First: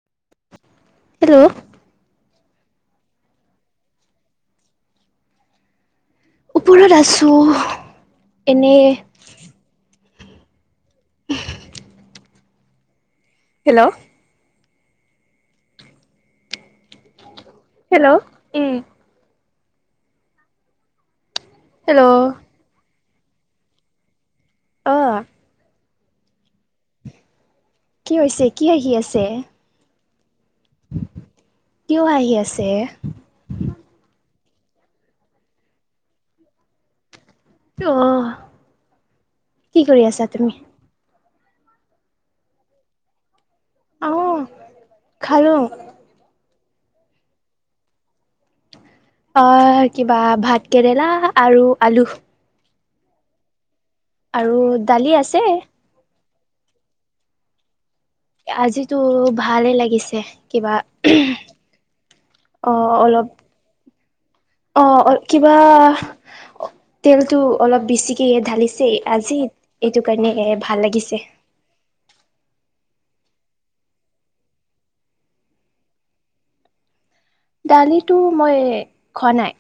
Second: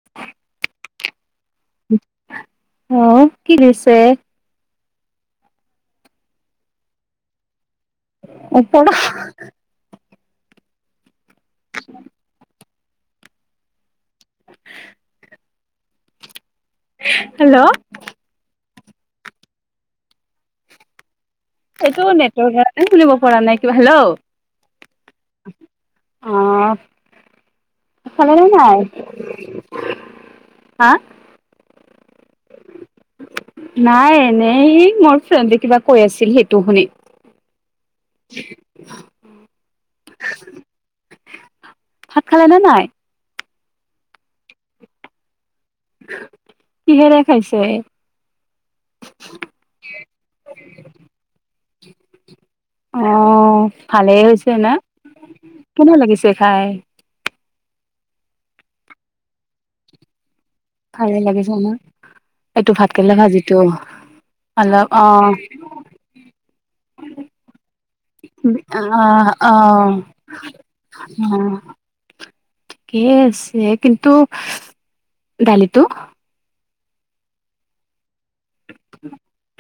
[inaudible] হেইটো। অ' কি দিছে? ওপৰত আছোঁ। ওপৰ [inaudible] হেল্ল'। হেল্ল'। হেল্ল' উ। এইটো হেল্ল' নেটৰ [unintelligible] শুনিব পৰা নাই কিবা, হেল্ল'। অ'। অ' কি [unintelligible] খালে হৈছে নে কি নাই? আহি আছে হা? কিয় আহি আছে? নাই, এনেই মোৰ ফ্ৰেণ্ডে কিবা কৈ আছিল সেইটো শুনি। অ' কি কৰি আছা তুমি? ভাত খালেনে নাই? অ' খালোঁ। কিহেৰে খাইছে? অ' কিবা ভাত কেৰেলা আৰু আলু। অ' ভালেই হৈছে আৰু না? দালি আছে কেনে লাগিছে খাই? আজিতো ভালে লাগিছে। কিবা ভালে লাগিছে ন এইটো অ' ভাতকেৰেলা অলপ ভাজিটো অ', অ' কিবা তেলটো অলপ বেছিকে অ ঢালিছে আজি অ অ এইটো কাৰণে ভাল লাগিছে। কিয়ে আছে কিন্তু দালিটো? দালিটো মই খোৱা নাই।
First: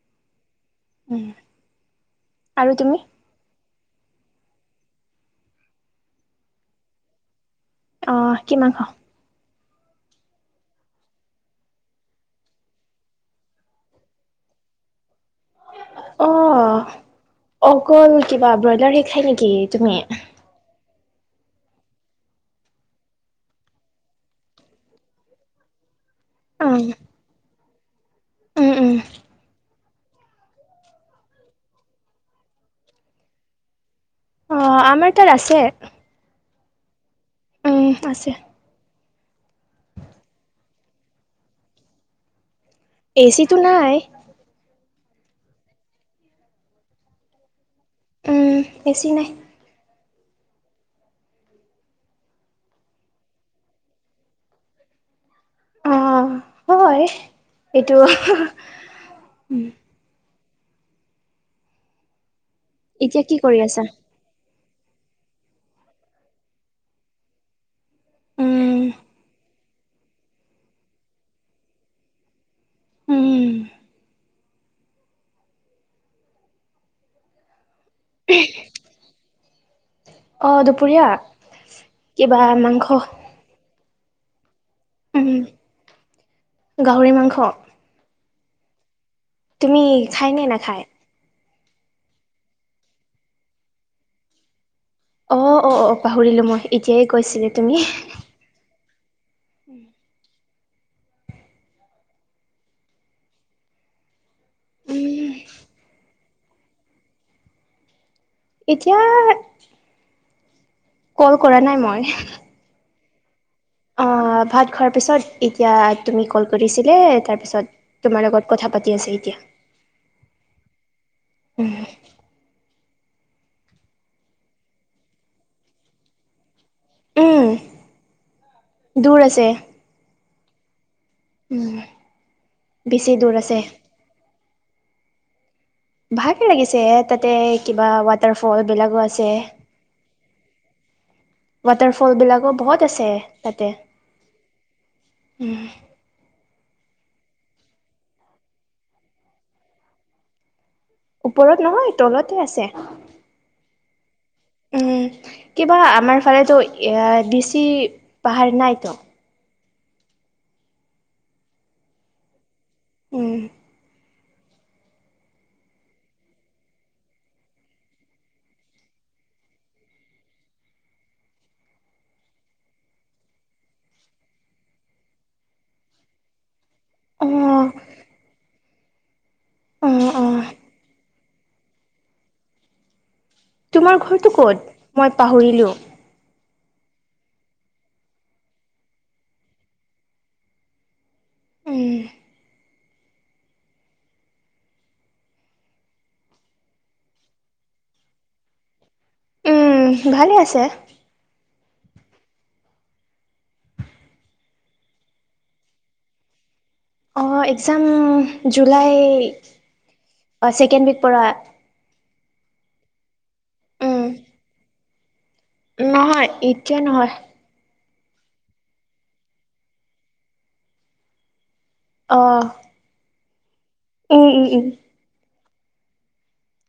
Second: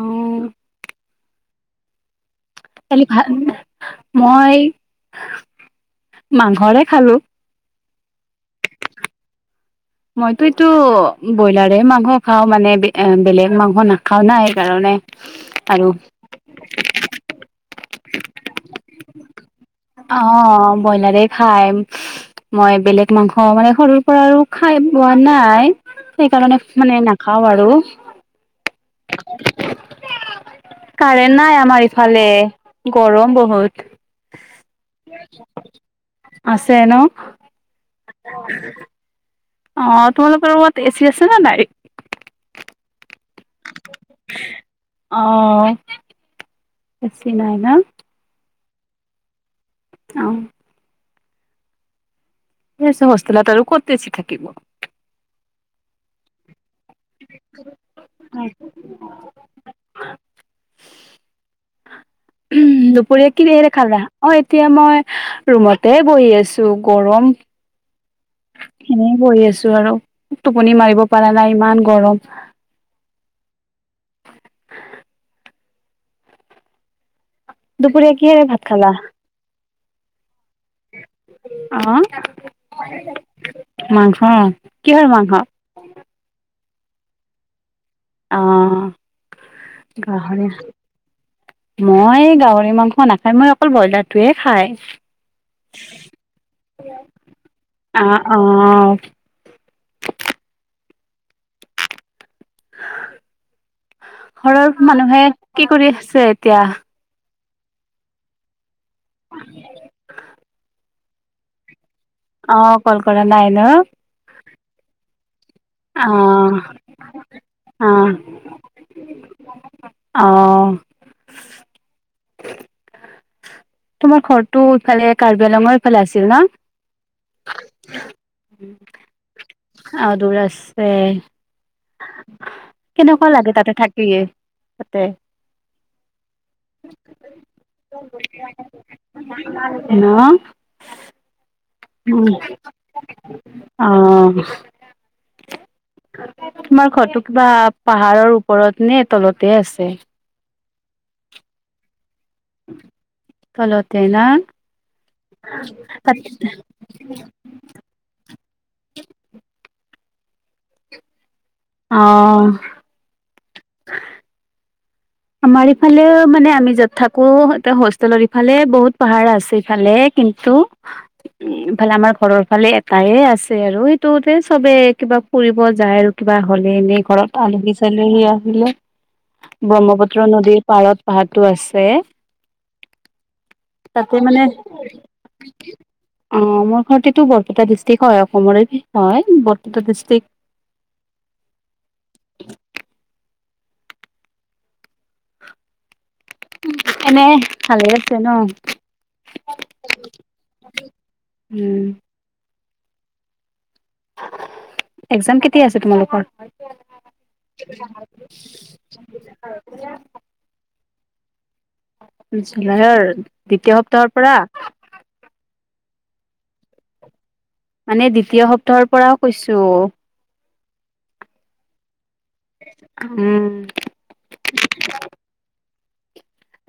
অ'। [inaudible] খালি ভা, মই মাংসৰে খালোঁ। অ' কি মাংস? মইতো এইটো ব্ৰইলাৰে মাংস খাওঁ মানে বে-বেলেগ মাংস নাখাওঁ না সেইকাৰণে। আৰু? অ' অকল কিবা ব্ৰইলাৰহে খাই নেকি তুমি? অ' বইলাৰে খায়। মই বেলেগ মাংস মানে সৰুৰ পৰা আৰু খাই পোৱা নাই। সেইকাৰণে উম, মানে নাখাওঁ আৰু। উম, উম। কাৰেণ্ট নাই আমাৰ ইফালে, গৰম বহুত। অ' আমাৰ তাত আছে। আছে ন'? উম, আছে। অ' তোমালোকৰ ৰুমত এচি আছে নে নাই? এ চিটো নাই। অ এ চি নাই ন উম এ চি নাই অ সেই হচ হোষ্টেলত আৰু ক'ত এ চি থাকিব অ হয় এইটো উম ঊম এতিয়া দুপৰীয়া কি কৰি কিহেৰে আছা? খালা অ এতিয়া মই ৰুমতে বহি আছো গৰম উম, এনে বহি আছো আৰু টোপনি মাৰিব পৰা নাই ইমান গৰম উম দুপৰীয়া কিহেৰে ভাত খালা অ দুপৰীয়া অহ কিবা মাংস মাংস কিহৰ উম, মাংস গাহৰি মাংস অ তুমি খাই নে গাহৰি নাখায়? মই গাহৰি মাংস নাখায় মই অকল ব্ৰইলাৰটোৱে খায় অ অ অ পাহৰিলোঁ মই এতিয়াই কৈছিলে তুমি অহ ঘৰৰ মানুহে উম, কি কৰি আছে এতিয়া এতিয়া কল কৰা নাই মই অ কল কৰা নাই ন অ ভাত খোৱাৰ পিছত এতিয়া অ তুমি কল কৰিছিলে অ তাৰপিছত তোমাৰ লগত কথা পাতি আছে এতিয়া অহ তোমাৰ ঘৰটো ইফালে কাৰ্বি -আলঙৰ ফালে আছিল ন উম দূৰ আছে অ দূৰ আছে উম বেছি কেনেকুৱা দূৰ লাগে আছে তাতে থাকি তাতে ভাগে লাগিছে তাতে কিবা ৱাটাৰফল বিলাকো আছে নহ ৱাটাৰ ফল বিলাকো বহুত আছে তাতে অ উম তোমাৰ ঘৰটো কিবা পাহাৰৰ ওপৰত নে তলতে আছে ওপৰত নহয় তলতে আছে তলতে না উম কিবা তাত আমাৰ ফালেতো এ বেছি পাহাৰ নাইতো অ উম [unintelligible] আমাৰ ইফালেও মানে আমি য'ত থাকো ইয়াতে হোষ্টেলৰ এইফালে বহুত পাহাৰ আছে এইফালে কিন্তু এইফালে আমাৰ ঘৰৰ ফালে এটাই আছে আৰু সেইটোতে চবে কিবা ফুৰিব যায় আৰু কিবা হলে এনে ঘৰত অ' আলহী চালহী আহিলে অ' ব্ৰহ্মপুত্ৰ অ' নদীৰ পাৰত পাহাৰটো আছে তোমাৰ তাতে ঘৰটো মানে ক'ত মই পাহৰিলোঁ অ মোৰ ঘৰতেটো বৰপেটা ডিষ্ট্ৰিক হয় অসমৰে হয় বৰপেটা ডিষ্ট্ৰিক উম এনে ভালে আছে ন উম, ভালে হৈ আছে। উম। একজাম কেতিয়া আছে তোমালোকৰ? অ' এক্সাম জুলাই ছেকেণ্ড উইক পৰা। জুলাইৰ দ্বিতীয় উম, সপ্তাহৰ পৰা। নহয় এতিয়া নহয়। মানে দ্বিতীয় সপ্তাহৰ পৰা কৈছোঁ। অ'। উম। উম উম উম।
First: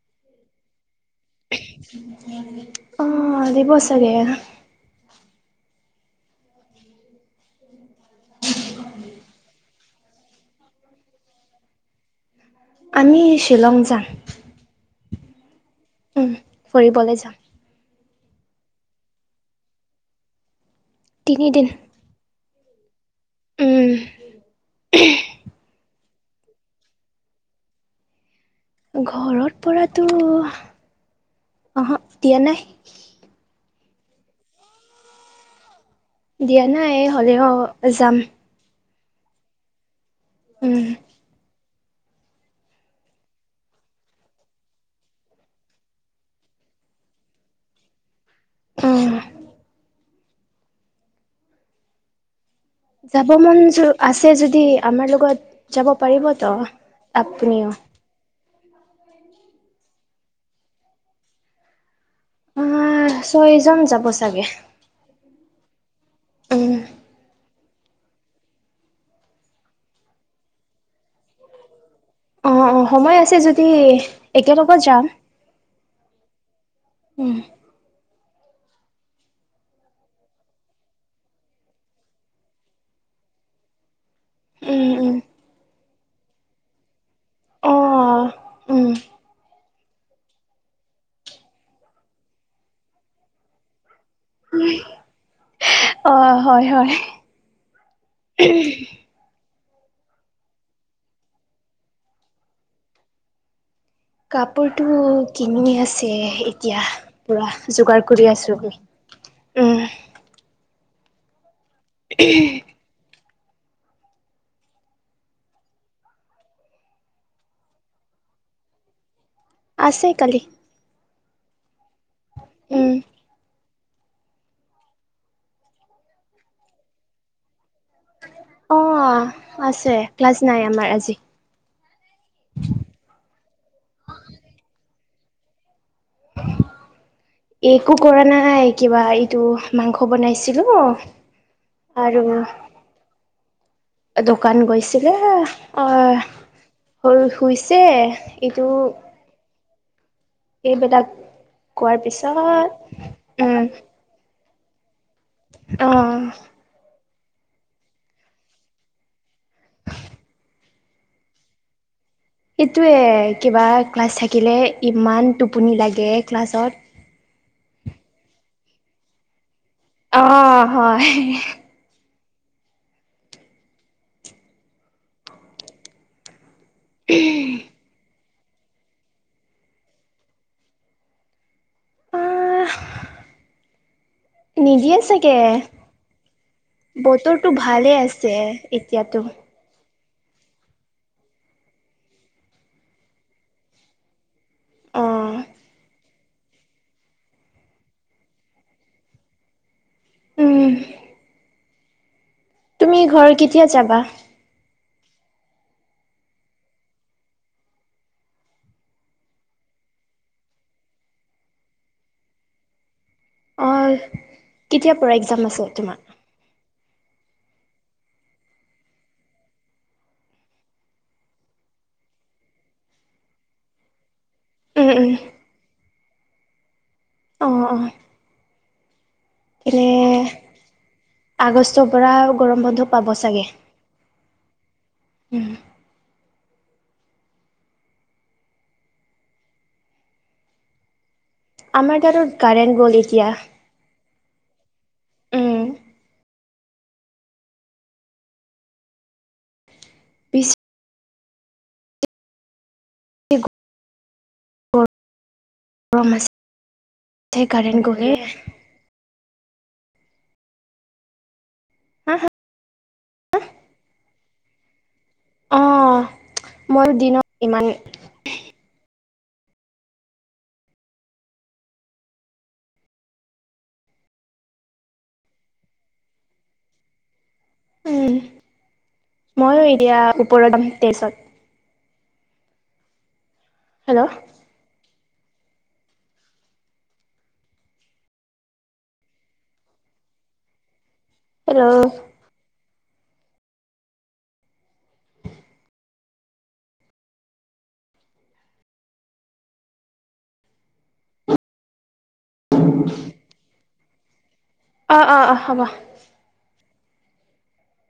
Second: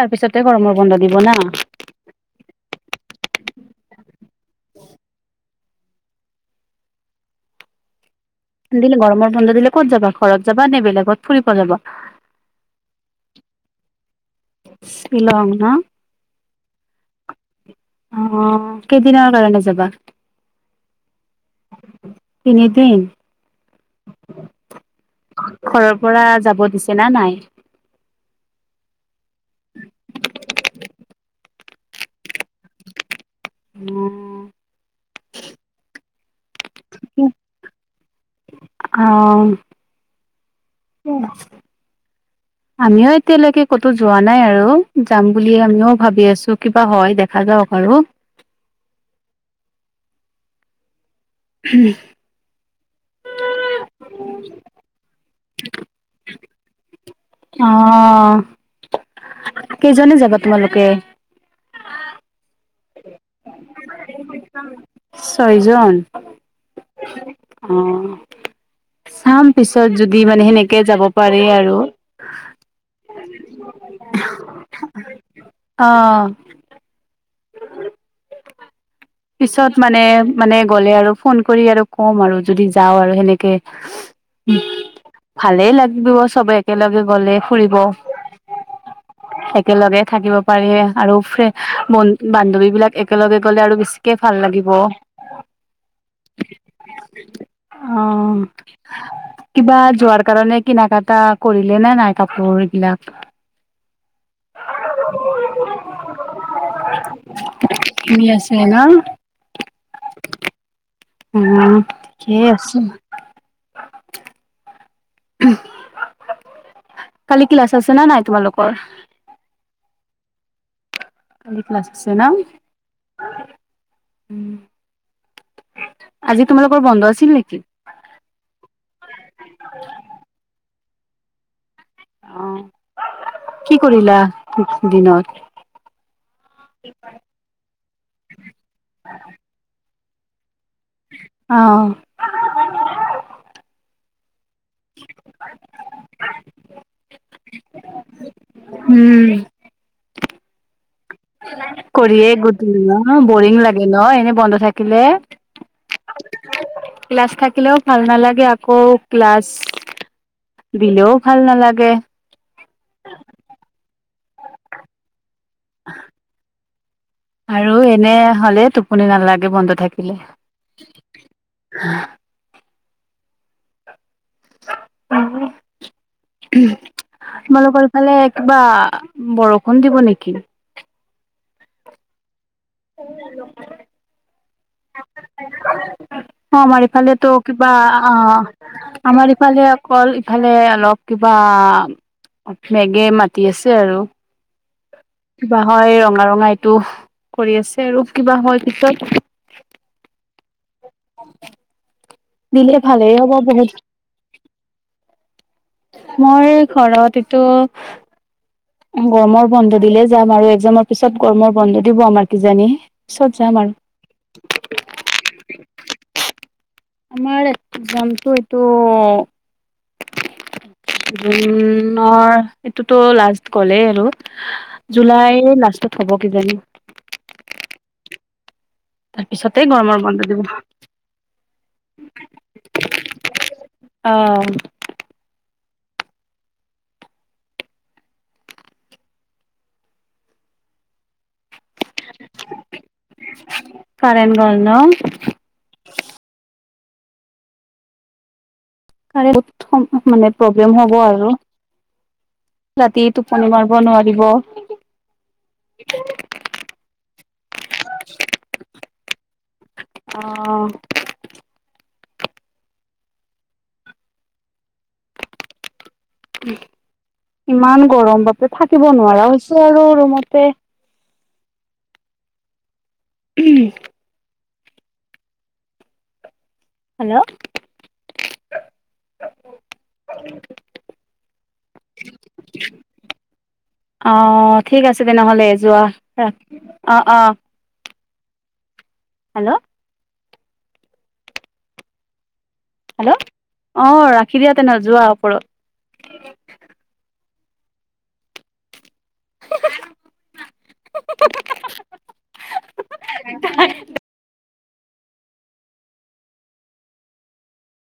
তাৰ পিছতে গৰমৰ বন্ধ দিব না। অ' দিব চাগে। [inaudible] দিলে গৰমৰ বন্ধ দিলে ক'ত যাবা? ঘৰত যাবা নে বেলেগত ফুৰিব যাবা। আমি শ্বিলং যাম। শ্বিলং ন। উম ফুৰিবলে যাম। অ' কেইদিনৰ কাৰণে যাবা? তিনিদিন। তিনিদিন। উম। ঘৰৰ পৰা যাব দিছে নে নাই? ঘৰত পৰাটো অহ দিয়া নাই। উম। দিয়া নাই হ'লেও যাম। অ'। উম। আমিও এতিয়ালৈকে ক'তো যোৱা নাই আৰু যাম বুলিয়ে আমিও ভাবি আছো। কিবা হয় দেখা যাওঁক আৰু। অ'। [unintelligible] যাব মন আছে যদি আমাৰ লগত যাব পাৰিব ত আপুনিও। অ'। কেইজনে যাবা তোমালোকে? অ' ছয়জন যাব চাগে। ছয়জন? উম অ'। চাম পিছত যদি মানে সেনেকে যাব পাৰি আৰু। অঁ অঁ সময় আছে যদি একে লগত যাম। অ'। উম। পিছত মানে মানে গ'লে আৰু ফোন কৰি আৰু ক'ম আৰু যদি যাওঁ আৰু সেনেকে। উম উম ভালে লাগিব চবে একেলগে গলে ফুৰিব। অঁ উম একেলগে থাকিব পাৰি আৰু ব বান্ধৱী বিলাক একেলগে গ'লে আৰু বেছি কে ভাল লাগিব। অঁ হয় হয় অঁ' কিবা যোৱাৰ কাৰণে কিনা কাটা কৰিলে নে নাই কাপোৰ এইবিলাক। কাপোৰটো কিনি আছে এতিয়া পুৰা যোগাৰ কৰি আছো। উমহ' উম' ঠিকে আছো। কালি ক্লাছ আছে নে নাই তোমালোকৰ? আছে কালি। কালী ক্লাছ আছে ন'। উম উম' আজি তোমালোকৰ বন্ধ আছিল নেকি? অঁ আছে ক্লাছ নাই আমাৰ আজি। অঁ কি কৰিলা দিনত? একো কৰা নাই কিবা এইটো মাংস বনাইছিলো। অঁ' আৰু দোকান গৈছিলে হে অ। শুইছে এইটো- উম' এই বিলাক- কৰিয়ে গোট ন উম বৰিং লাগে ন এনেই বন্ধ থাকিলে। অঁ' ক্লাছ থাকিলেও ভাল নালাগে, আকৌ ক্লাছ- দিলেও ভাল নালাগে। এইটোৱে কিবা ক্লাছ থাকিলে ইমান টোপনি লাগে ক্লাছত। আৰু এনেই হলে টোপনি নালাগে বন্ধ থাকিলে। অ হয় [inaudible] তোমালোকৰ ইফালে কিবা বৰষুণ দিব নেকি? অঁহ' [unintelligible] নিদিয়ে চাগে। অঁ' আমাৰ ইফালেতো বতৰটো কিবা ভালে আছে অঁ এতিয়াতো আমাৰ ইফালে- কল ইফালে অলপ কিবা মেগে মাতি আছে আৰু। অ কিবা হয় এ ৰঙা ৰঙা এইটো কৰি আছে আৰু কিবা হয় পিছত- উম' দিলে তুমি ভালেই ঘৰ হ'ব কেতিয়া বহুত। যাবা মই ঘৰত এইটো- গৰমৰ বন্ধ দিলে যাম আৰু এক্সামৰ পিছত গৰমৰ বন্ধ দিব আমাৰ কিজানি পিছত যাম অ আৰু। কেতিয়াৰ পৰা এক্সাম আছে তোমা? আমাৰ এক্সাম টো এইটো- জুনৰ এইটোতো লাষ্ট গ'লেই আৰু। উম উম জুলাই লাষ্টত হ'ব কিজানি? অঁহ অঁহ' তাৰ পিছতে গৰমৰ এনেই বন্ধ দিব আগষ্টৰ পৰা গৰম বন্ধ পাব চাগে। অ' উম' আমাৰ তাতো কাৰেণ্ট গ'ল এতিয়া। কাৰেণ্ট গ'ল ন। উম কাৰেণ্ট বহুত সম মানে, বিশ প্ৰব্লেম হ'ব আৰু। ৰাতি কি টোপনি মাৰিব নোৱাৰিব। সেই কাৰেণ্ট গ'লে। অ'। [inaudible] অ'। মইয়ো দিনত ইমান গৰম বাপৰে, থাকিব নোৱাৰা হৈছোঁ আৰু ৰুমতে। [unintelligible] হেল্ল'। উম, মইয়ো এতিয়া, ওপৰত যাম তেইছত। হেল্ল' অ'। ঠিক আছে তেনেহ'লে যোৱা, ৰা, অ', অ'। হেল্ল'। হেল্ল'। হেল্ল' অ', ৰাখি দিয়া তেনে, যোৱা ওপৰত। [inaudible] অ', অ', অ', হ'ব।